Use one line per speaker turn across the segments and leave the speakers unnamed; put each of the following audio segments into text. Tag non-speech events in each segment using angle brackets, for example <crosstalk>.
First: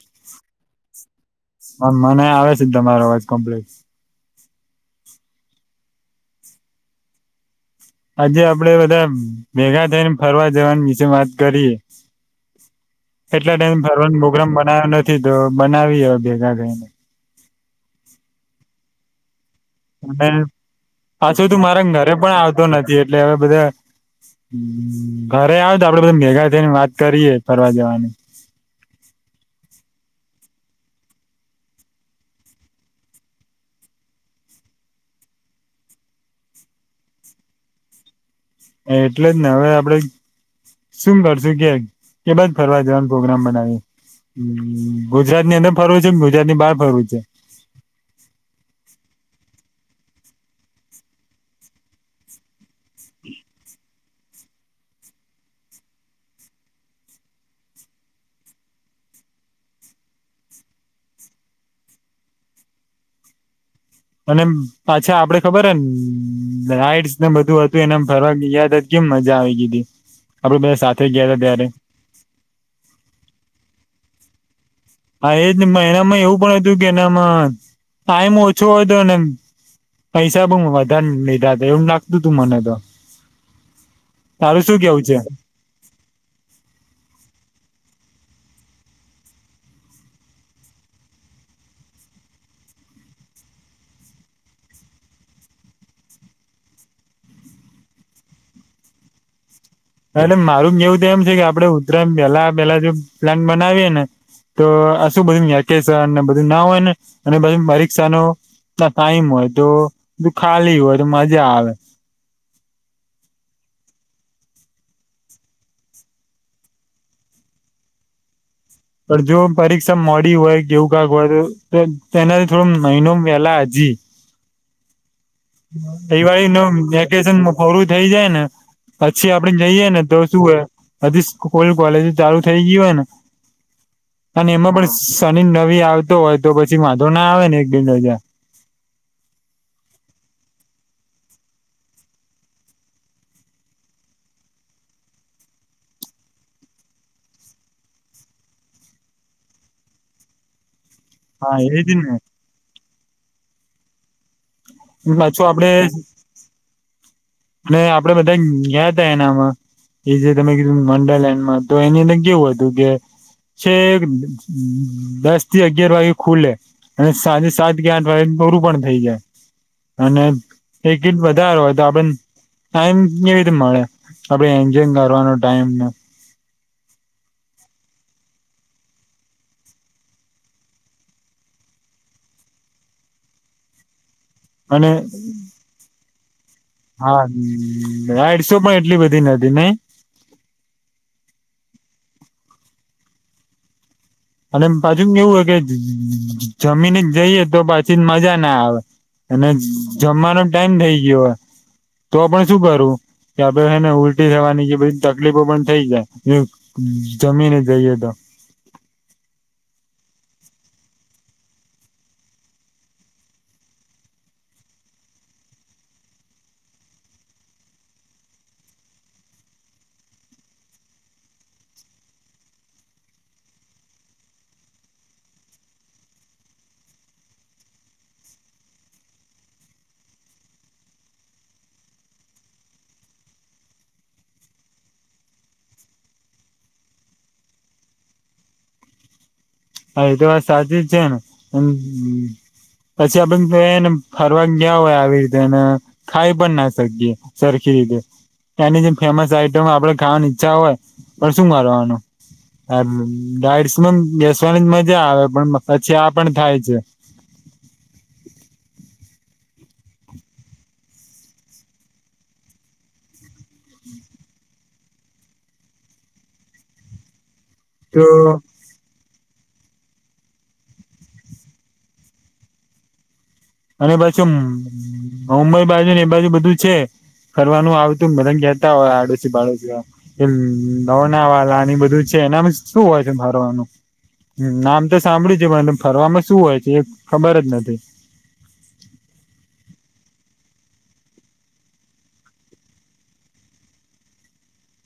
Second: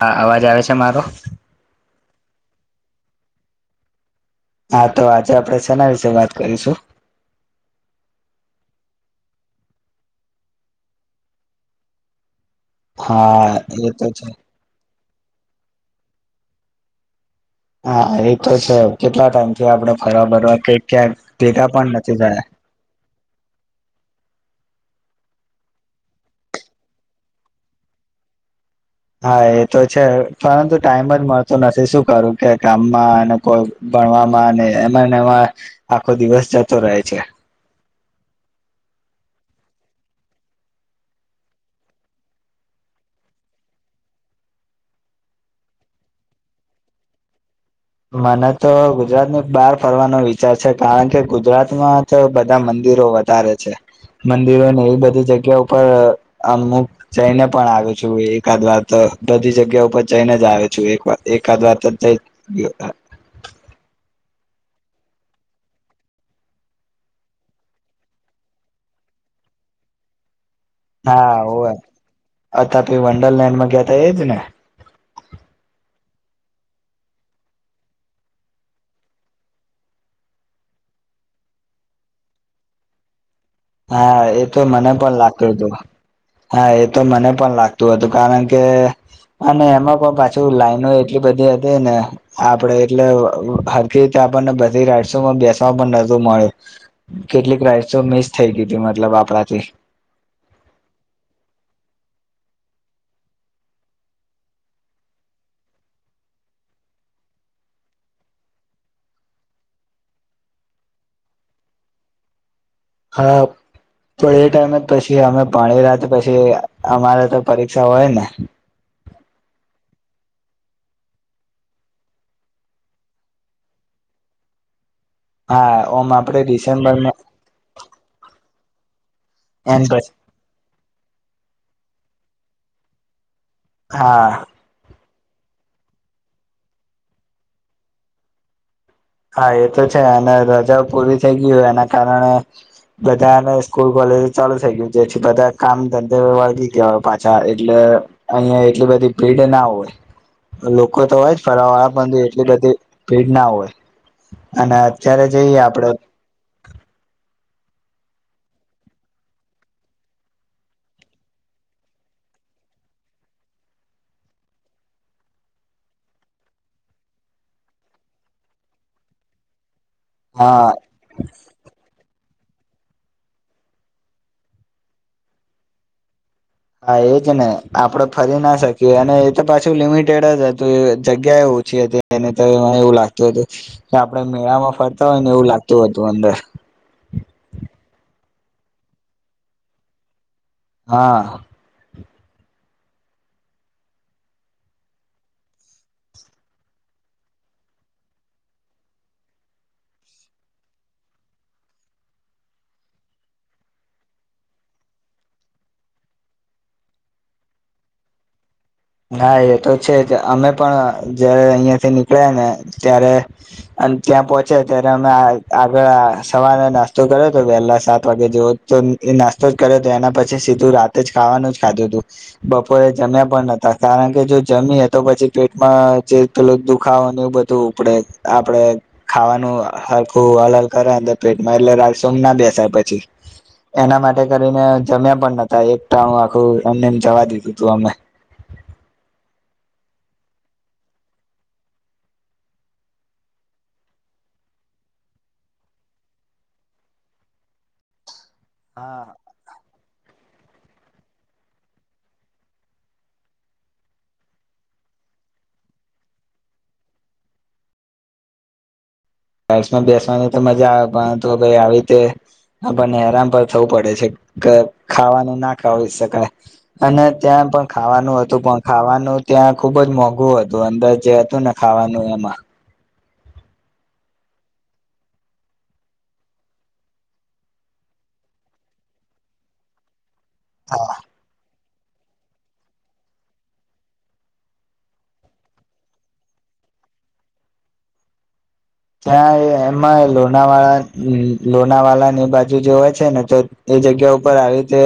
હા અવાજ આવે છે મારો
મને આવે છે તમારો અવાજ કોમ્પ્લેટ
હા તો આજે આપડે સેના વિશે વાત કરીશું.
આજે આપડે બધા ભેગા થઈને ફરવા જવાની વિશે વાત કરીએ.
હા
એટલા ટાઈમ
એ તો
ફરવાનો
છે
પોગ્રામ બનાવયો નથ થી તો બનાવી હવે ભેગા થઈને
હા એતો છે કેટલા ટાઈમ
અને પાછું તું
ભેગા
મારા ઘરે
નથી
પણ
થયા
આવતો નથી એટલે હવે બધા ઘરે આવ તો આપડે બધું ભેગા થઈને વાત કરીયએ ફરવા જવાની
હા એ તો છે પરંતુ ટાઈમ જ મળતું નથી શું કરું કે કામમાં અને કોઈ ભણવામાં ને એ મને એમાં આખો દિવસ જતો રહે છે.
<inaudible> એટલે જ ને હવે આપડે શું કરશુ કે કે બાજ ફરવા જવાનું પ્રોગ્રામ બનાવી એ ગુજરાતની અંદર ફરવું છે ગુજરાતની બહાર ફરવું છે.
મને તો ગુજરાતની બહાર ફરવાનો વિચાર છે કારણ કે ગુજરાતમાં તો બધા મં મંદીરો વધારે છે. મંદિરોને એ બધી જગ્યા ઉપર અમુક જઈને પણ આવયો છું એકાદ વાર તો બધી જગ્યા ઉપર જઈને જ આવે છું એક વાર એકાદ વાર જ <inaudible>
અને પાછા આપડે ખબર હન રાઈટસ બધું હતું ને એમ ફરવા ગીયા તો કેમ મજા <inaudible> સાથે ગયા
હા
હતા ત્યારે
હોય અતા તે વંડરલેન્ડમાં ગયા તા એ જ ને
હા એ જ મહિનામાં એવું પણ હતું કે એનામાં ટાઈમ ઓછો હતો એને પૈસા બઉ વધારેને લીધા હતા એવું લાગતું તું મને તો
હા એ તો
તારું શું
મને
કેવું છે
પણ લાગતું હતું હા એ તો મને પણ લાગ તુ હતુ કારણ કે અને એમાં પણ પાછું લાઈનો એટલી બધી હતી ને આપડે એટલે હરકી આપણને બધી રાઈડસમાં બેસવા પઢ નતુ મળ્યું કેટલીક રાઈડસ મિ થઈ ગીતી મતલબ આપણાથી
એટલે મારું કેવું તો એમ છે કે આપડે ઉત્તરાય પેલા પેલા જો પ્લાન બનાવીએે ને તો આ શું બધું વેકેશન ને બધું ના હોય ને અને પછી પરીક્ષાનુ ના ટાઈમ હોય તો ખાલી હોય તો મજા આવે
હાપ તો એ ટાઈમે જ પછી અમે પાણી રાત પછી અમારે તો પરીક્ષા હોય ને
પણ જો પરીક્ષા મોડી હોય કેવું કાક હોય તો તેનાથી થોડો મહિનો વહેલા હજી <inaudible>
હા ઓમ આપડે
દિવાળીનુ
ડિસેમ્બરમાં
વેકેશન પોરું થઇ જાય ને પછી આપડે
એમ
જઈએ ને
પછી
તો શું હો બધી સ્લ કોલેજ ચાલુ થઈ ગયુ હોય ને
હા
અને એમાં પણ શનિ નવી આવતો હોય તો પછી માધો ના આવે ને એક બેન રજા
હા એ તો છે. અને રજાઓ પૂરી થઈ ગય હોય એના કારણે બધાને સ્કૂલ ચાલુ થઈ ગયું છે. બધા કામ ધંધ વળગી ગયા હોય પાછા. એટલે અહિયાં એટલી બધી ભીડ ના હોય. લો તો હોયજ
હા
ફરાવ
એજ ને
બાંધી એટલી બધી ભીડ ના હોય. અને અત્યારે જઈએ આપડે
ને આપડે બધા ગયા તા એનામાં એ જે તમે કીધું મંડલ એન્ડમાં. તો એની અંદર કેવું હતું કે છે દસ થી અગિયાર વાગે ખુલે, અને સાંજે સાત કે આઠ વાગે પરું પણ થઈ જાય. અને
હા
એકટ વધારે હોય તો આપને ટાઈમ કેવીતે મળે? આપડે એન્જોય મારવાનો ટાઈમ
હા એજને. આપડે ફરી ના શકીએ. અને એ તો પાછું લિમિટેડ જ હતું. એ જગ્યા એવું પૂછી હતી એલોને એવું લાગતું હતું, કે આપડે મેળામાં
અને
ફરતા હોય ને. એવું લાગતું હતું અંદર.
હા આડસો પણ એટલી બધી નથી નહ
હા.
અને પાછુ કેવું હોય કે જ જમીન જ જઈએ તો પછી મજા ના આવે અને જમવાનો ટાઈમ થઈ ગયો. તો પણ શું કરવું? કે આપે હે ને ઉલટી જવાની બધી તકલીફો પણ થઈ જાય. એ જમીને જઈએ તો. <inaudible>
હા એ તો છે જ. અમે પણ જયારે અહિયાં થી નીકળ્યા ને ત્યારે અને ત્યાં પોહોંચ્યા ત્યારે અમે આ આગળ આ સવારના નાસ્તો કર્યો તો વહેલા સાત વાગે જોવો તો એ નાસ્તો જ કર્યો તો એના પછી સીધું રાતે જ ખાવાનું જ ખાધું હતું. બપોરે જમ્યા પણ નથ કા કારણ કે જો જમીએ, તો પછી પેટમાં જે પેલું દુખાવો ને એવું બધું ઉપડે. આપડે ખાવાનુંખું હલકુ હલ હલ કરે પેટમાં એટલે રઇસમા ના બેસાય પછી એના માટે કરીને જમ્યા પણ નતા. એક ટાણું આખું એમને જવા દીધું તું અમે.
હા એ તો વાત સાચીજ છેને. મ પછી આપ તો એને ફરવા ગયા હોય આવી રીતેને, ખાઈ પણ ના શકીએ. સરખી રીતે. ત્યાંની જેમ
હા
ફેમસ આઈટમ આપડે ખાવાની ઈચ્છા હોય. પણ શું મારવાનું <unintelligible> જ મજા આવે, પણ પછી આ પણ થાય છે.
રઇસમા બેસવાની તો મજા આવે. પરંતુ ભાઈ આવી રીતે આપણને હરામ પણ થવું પડે છે. કે ખાવાનું ના ખાવી શકાય. અને ત્યાં પણ
તો
ખાવાનું હતું, પણ ખાવાનું ત્યાં ખુબજ મોંઘું હતું. અંદરજ જે હતું ને ખાવાનું એમાં.
અને પાછુ ઉ મુબઈ બાજુ ને એ બાજુ બધું છે. ફરવાનું આવતું બધા ગેતા હોય આડોશી બાડોશી એ નવા ના એ બધું છે એનામાં શું હોય છે ફરવાનું નામ તો સાંભળ્યું છે. મ ફરવામાં શું હોય છે? એ ખબર જ નથી.
ત્યાં એ એમાં લોનાવાળા લ લોનાવાલા નેએ બાજુ જો હોય છે ને. તો જગ્યા ઉપર આવી રીતે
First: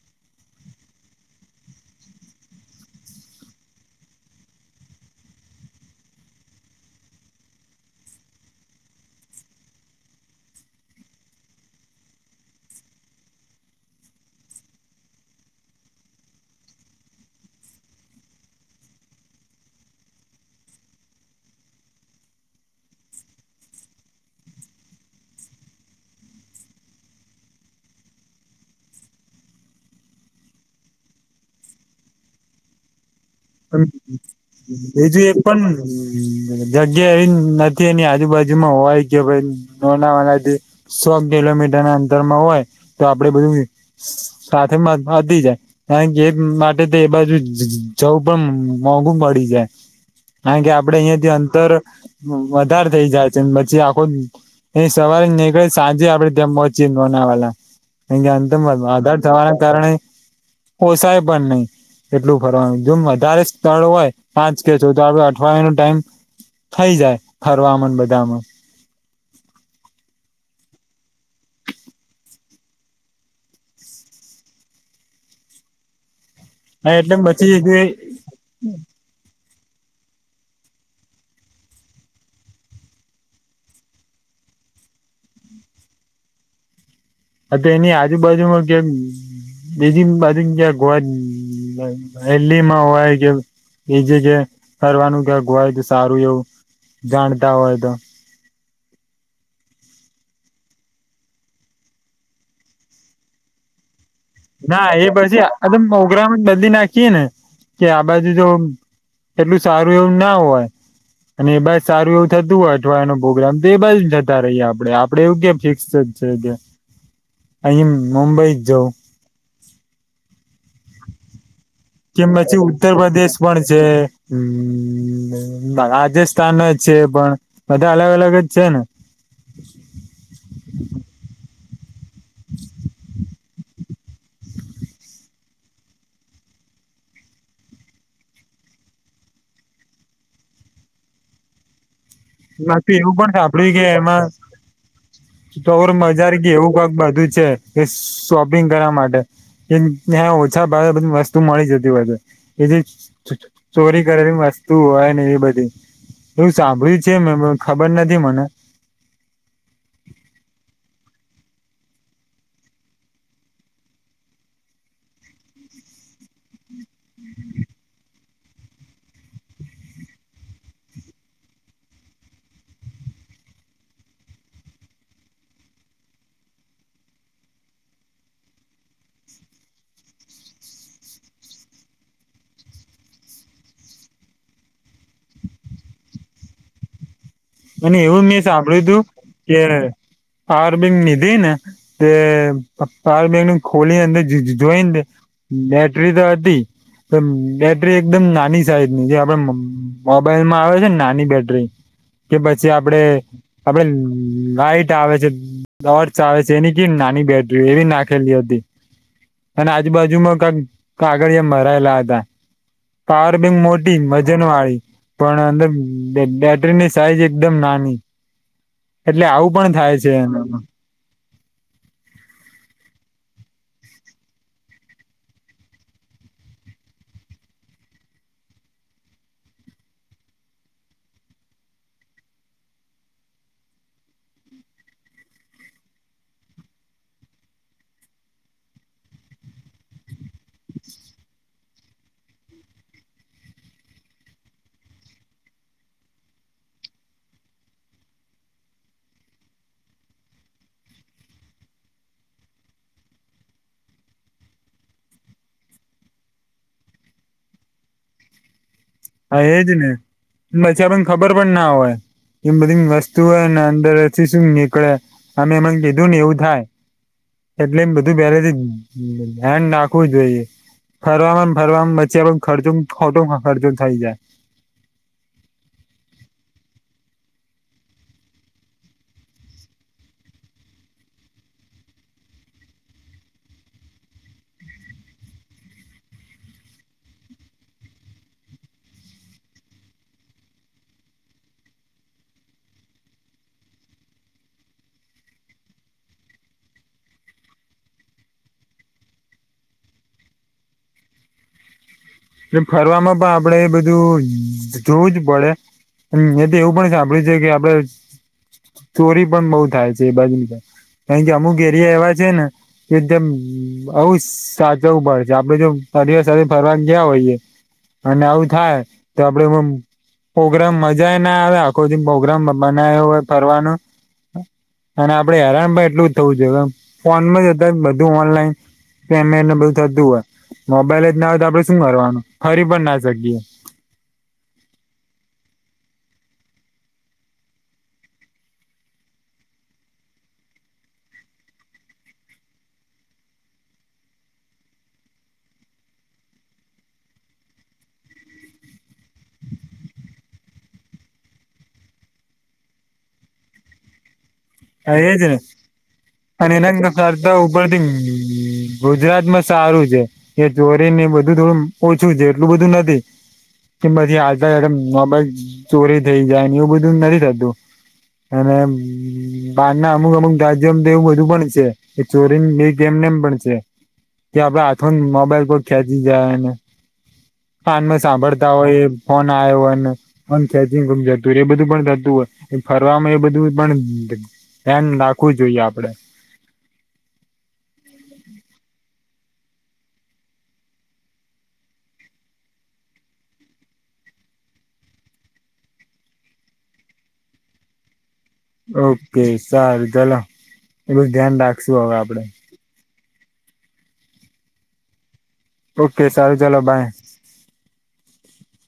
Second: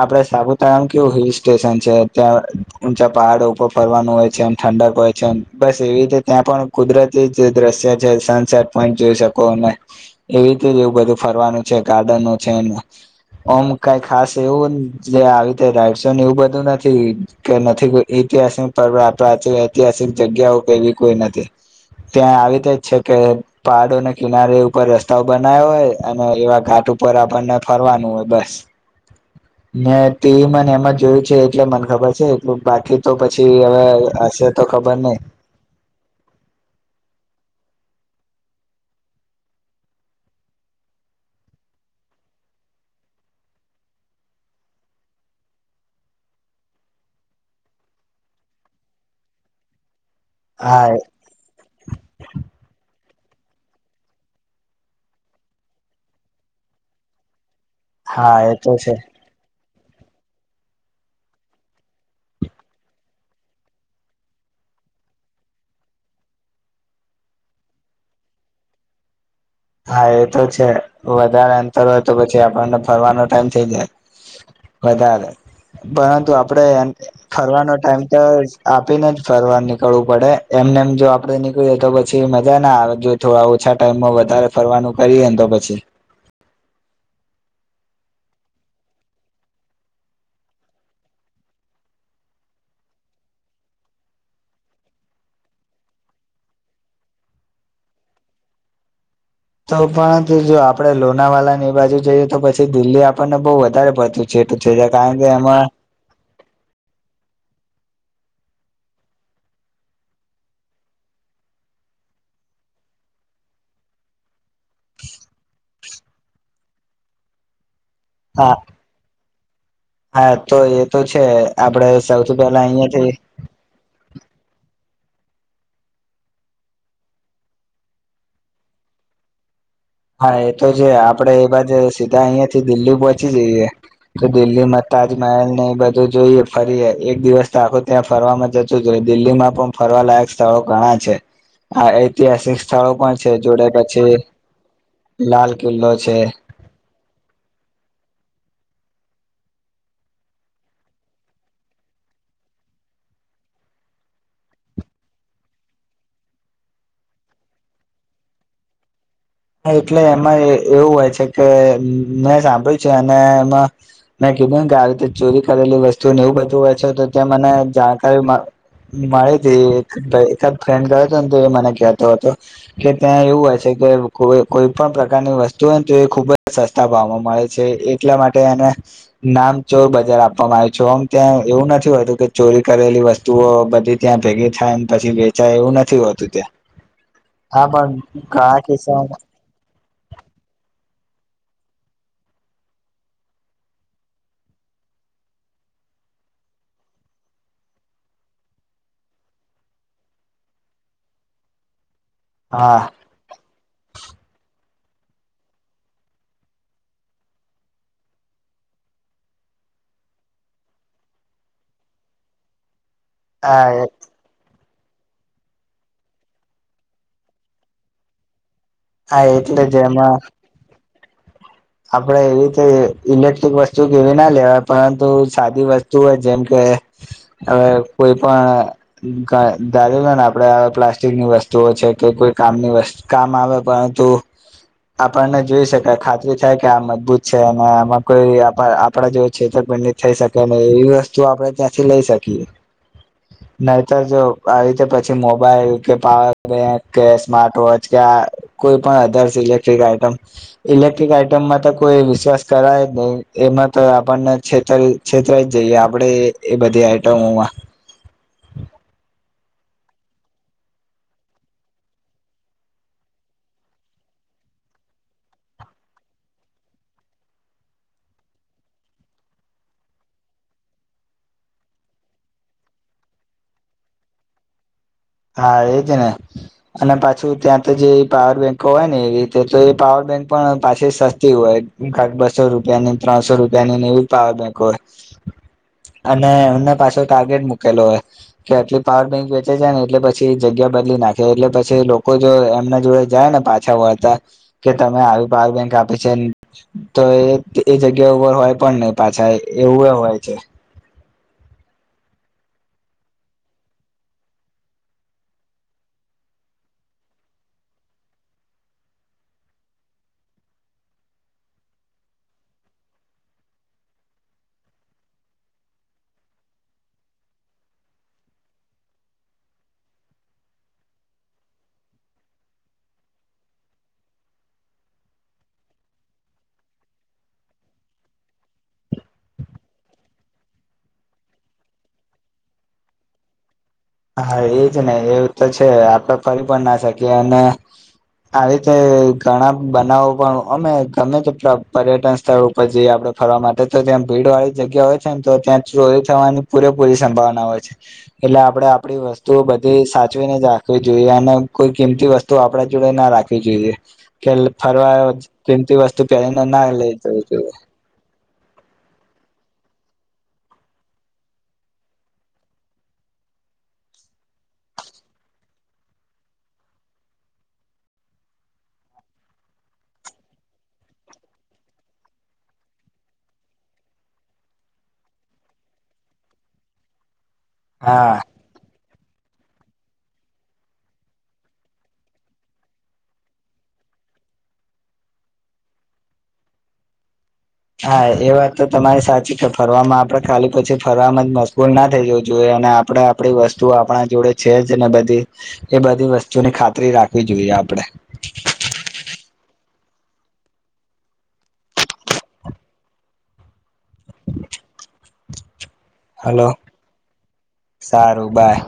આપડ સાપુતારા કેવું હિલ સ્ટેશન છે. ત્યાંં પહાડ ઉપર ફરવાનું હોય છે, એમ ઠંડક હોય છે એમ. બસ એવી રીતે ત્યાં પણ કુદરતી દ્રશ્ય જો સનસેટ પોઈન્ટ જોઈ શકો. અને એવી રીતે એવું બધું ફરવાનું છે. ગાર્ડનો છે. એ ઓમ કઈ ખાસ એવું જે આવી રીતે રાશો ને એવું બધું નથી કે નથી કો ઐતિહાસિક પર પ્રાચી ઐતિહાસિક જગ્યાઓ કેવી કોઈ નથી. ત્યાં આવીતે છે કે પહાડોને કિનારે ઉપર રસ્તાઓ બનાયા હોય. અને એવા ઘાટ ઉપર આપણને ફર વાનું હોય બસ. મે ટીવી મને એમાં જોયું છે એટલે મને ખબર છે એટલું. બાકી તો પછી હવે હશે તો ખબર નહી
બીજું એક પણ જગ્યા એ ન તે એની આજુબાજુમાં હોય. કે ભાઈ નાનાવાનાથી સો કિલોમીટર ના અંતરમાં હોય તો આપડે બધું સ સાથે <unintelligible> કારણ કે માટે તો એ બાજુ ચૌ પણમ મોંઘું પડી જાય કારણ કે
હા
આપડે અહિયાયા થી અંતર વધારે થઇ જાય પછી આખો એ સવારે નીકળે સાંજે આપડે ત પહોંચી બનાવાલા
હા એ તો છે
હ અ અ કારણે ઓશાય પણંધ નહી એટલું ફરવાનું જોમ વધારે સ્થળ હોય પાંચ કે ચો તો આપ અઠવાડયિયા નો ટાઈમ થઈ જાય ફરવામાં બધામાં
હા એ તો છે વધારે અંતર હોય તો પછી આપણને ફરવાનો ટાઈમ થઇ જાય વધારે પરંતુ આપ
હા
આપણે
એટલે
ફરવાનો
પછી
ટાઈમ તો આપીને જ ફરવાની નીકળવું પડે એમને એમ જો આપડે નીકળી જય તો પછી મજા ના આવે જો થોડા ઓછા ટાઈમમાં વધારે ફરવાનું કરીએને તો પછી
એની આજુબાજુમાં કેમ બીજી બાજુ ક્યા ગોવા હલીમાં હોય કે એ જે જે ફરનું ક્યાંક હોય તો સારું એવું જાણતા હોય તો
તો પણ જો આપડે લોનાવાલાની બાજુ જઈએ તો પછી દિલ્હી આપણને બહુ વધારે પડતી
ના એ પછી આ મોગરામ જ બધી નાખીએે ને કે આ બાજુ જો એટલું સારું એવું ના હોય અને એ બાજ સારું એવું થતું હોય અઠવાડિયાનો પ્રોગ્રામ તો એ બાજ જતા રહીએ આપડે આપડેવું કેમ ફિક્સ છે અહી મુંબઈ
હા
જ જઉં
હા તો એ તો છે આપડે
કેમ
સૌથી
પછી
પહેલા
ઉત્તર
અહિયાંથી
પ્રદેશ પણ છે હમ હ રાજસ્થાન છે પણ બધા અલગ અલગ જ છે ને
હા એ તો જે આપડે એ બાજ સીધા અહિયાં થી દિલ્હી પોહોચી જઈએ તો દિલ્હી માં તાજમહેલ ને એ બધું જોઈએ ફરીએ એક દિવસ તો આખો ત્યાં ફરવા જ શ દિલ્હીમાં પણ ફરવાલાયક સ્થળો ઘણા છે હ ઐતિહાસિક સ્થળો
બાકી એવું
પણ છે જોડે પછી લાલ
તોર
કિલ્લો છે
મજા ગ એવું કક બધું છે કે શોપિંગ કરવા માટે ત્યાં ઓછા ભ બધી વસ્તુ મળી જતી હોય છે એ ચોરી કરેલી વસ્તુ હોય ને એ બધી એવું સાંભળી જેમ ખબર નથી મને
એટલે એમાં એવું હોય કે મેં સાંભળ્યું છે અને એમાં મેં કીધું કે આવી રીતે ચોરી કરેલી વસ્તુ એવું બચવું હોય છે તો ત્યાં મને જાણકારી મળી હતી એકાદ ફ્રેન્ડ ગયો હતો ને તો એ મને કહેતો હતો કે ત્યાં એવું હોય છે કે કો કોઈ પણ પ્રકારની વસ્તુ હોય ને તો એ ખૂબ જ સસ્તા ભાવમાં મળે છે એટલા માટે એને નામ ચોર બજાર આપવામાં આવ્યું છે આમ ત્યાં એવું નથી હોતું કે ચોરી કરેલી વસ્તુઓ બધી ત્યાં ભેગી થાય પછી વેચાય એવું નથી હોતું ત્યાં
<unintelligible>
હા પણ
ું
કિસ્સા
કે બીંગ દન તે તંગનું ખોલી જોઈ બેટરી તો અધી બેટરી એકદમ નાની સાઈઝ ની જે આપડે મોબાઈલમાં આવે છે ને નાની બેટરી કે પછી
હા
આપડે આપડે લઇટ આવે છે દ આવે છે એની ક નાની બેટરી એવી નાખેલી હતી અને આજુ બાાજુમાં કક કાગળ મરાયેલા હતા પાવર બેંક
હા
મોટી વજન વાળી પણ અંદર બેટરી ની સાઈઝ એકદમ નાની
હા
એટલે આવું
જ
પણ થાય છે
એમાં
એનામાં
આપડે એવીતે ઇલેક્ટ્રિક વસ્તુ કેવી ના લેવાય પરંતુ સાદી વસ્તુ હોય જેમ કે હવે કોઈ પણ ધને આપણે પ્લાસ્ટિકની વસ્તુ કે કો કામ કામ આવે પરંતુ આપણને જોઈ શકાય ખાતરી છે કે આ મજબૂત છે અને આમાં કોઈ આપડા જો છેતરપંડિત થઈ શકે ન એવી વસ્તુ આપ ક્યાંથી લઈ શકીએ નહીતર જો આવી રીતે પછી મોબાઈલ કે પાવર બેંક કે સ્માર્ટ વોચ કે કો પણ સિલેકટેડ આઈટમ ઇલેક્ આઈટમ તો કોઈ વિશ્વાસ કરાય જ નહી એમાં તો આપણને છેત છેતરાઈ જઈએ આપ આપડે એ બધી આઈટમોમાં
હા એજ ને પછી પણને ખબર પણ ના હોય. એમ બધી વસ્તુઓને અંદરછી શું નીકળે અમે એમને કીધું ને એવું થાય. એટલે એમ બધું પેલેથી ધ્યાન નાખવું જોઈએ. ફરવામાં ફરવા વચ્ચે પણ ખર્ચું ખોટું ખર્ચું થઈ જાય.
હા હેતીના અને પાછું ત્યાં તો જે પાવર બેંકો હોય ને એવી રીતે તો એ પાવર બેંક પણ પાછી સસ્તી હોય કક બસો રૂપિયા ની ત્રણસો રૂપિયાનીને એવી પાવર બેંક હોય. અને એમને પાછો ટાર્ગેટ મૂકેલો હોય કે આટલી પાવર બેંક વેચે છે ને એટલે પછી જગ્યા બદલી નાખે એટલે પછી લોકો જો એમના જોડે જાય ને પાછા વળતા કે તમે તમે આવી પાવર બેંક આપી છે તો એ એ જગ્યા ઉપર હોય પણ નહી પાછા એવું કવાય છે
એ ફરવામાં પણ આપડે એ બધું જોવું જ પડે. એ તો એવું પણ સાંભળ્યું છે કે આપડે ચોરી પણ બઉુ થાય છે એ બાજુ કારણ કે અમુક એરિયા એવા છે ને કે એકદમ આવુ સાચવું પડે છે આપડે જો અઢવા ફરવાની ગયા હોઈએ અને આવું થાય તો આપડે પ્રગ્રામ મજા ના આવે આખો દ પ્રોગ્રામ બનાવ્યો હોય ફરવાનું અને આપડે હેરાન પણ એટલું જ થવું જો ફોન જતા બધું ઓનલાઈન પેમેન્ટને બધું થતું હોય મોબાઈલ જ ના હોય તો આપડે શું કરવારવાનું ફરી પણ ના શકીએ.
હા એજ ને એવું તો છે આપડે ફરી પણ ના શકીએ અને આવી રીતે ઘણા બનાવો પણ અમે ગમે તે પર્યટન સ્થળ ઉપર જઈએ આપડે ફરવા માટે તો ત્યાં ભીડ વાળી જગ્યા હોય છે ને તો ત્યાં ચોરી થવાની પૂરેપૂરી સંભાવના હોય છે એટલે આપડે આપણી વસ્તુઓ બધી સાચવીને જ રાખવી જોઈએ અને કોઈ કિંમતી વસ્તુ આપણા જોડે ના રાખવી જોઈએ. કે ફરવા
એજ ને
કીમતી વસ્તુ પરીને
અને
ના
એના
લઈ જ
કરતા
જો
ઉપરથી ગુજરાતમાં સારું છે એ ચોરી ને બધું થોડું ઓછું છે એટલું બધું નથી. કે પછી આજડમબ ચોરી થઈ જાયને એવું બધું નથી થતું. એને બહાર ના અમુક અમુક દા્યોમ તો એવું બધું પણ છે ચોરી બે કેમને એમ પણ છે કે આપડે હાથો મોબાઈલ પર ખેંચી જાય ને કાનમાં
હા
સાંભળતા હોય ફોન આવ્યો હોયને ફન ચારજિંગ જતું હોય એ બધું પણ થતું હોય ફરવાવામાં એ બધું પણ ધ્યાન રાખવું જોઈએ આપડે
હા એ વાત તો તમારી સાથે ફરવામાં આપડે ખાલી પછી ફરવા જ મશબૂલ ના થઈ જવું જોઈએ અને આપડે આપણી વસ્તુ આપણા જોડે છે જ ને બધી એ બધી વસ્તુની ખાતરી રાખવી જોઈએ આપડે
ઓકે સારુ ચલો એલું જ ધ્યાન રાખશું હવે આપડે. ઓકે સારું
હલો
ચાલો બાય
સારું બાઈ.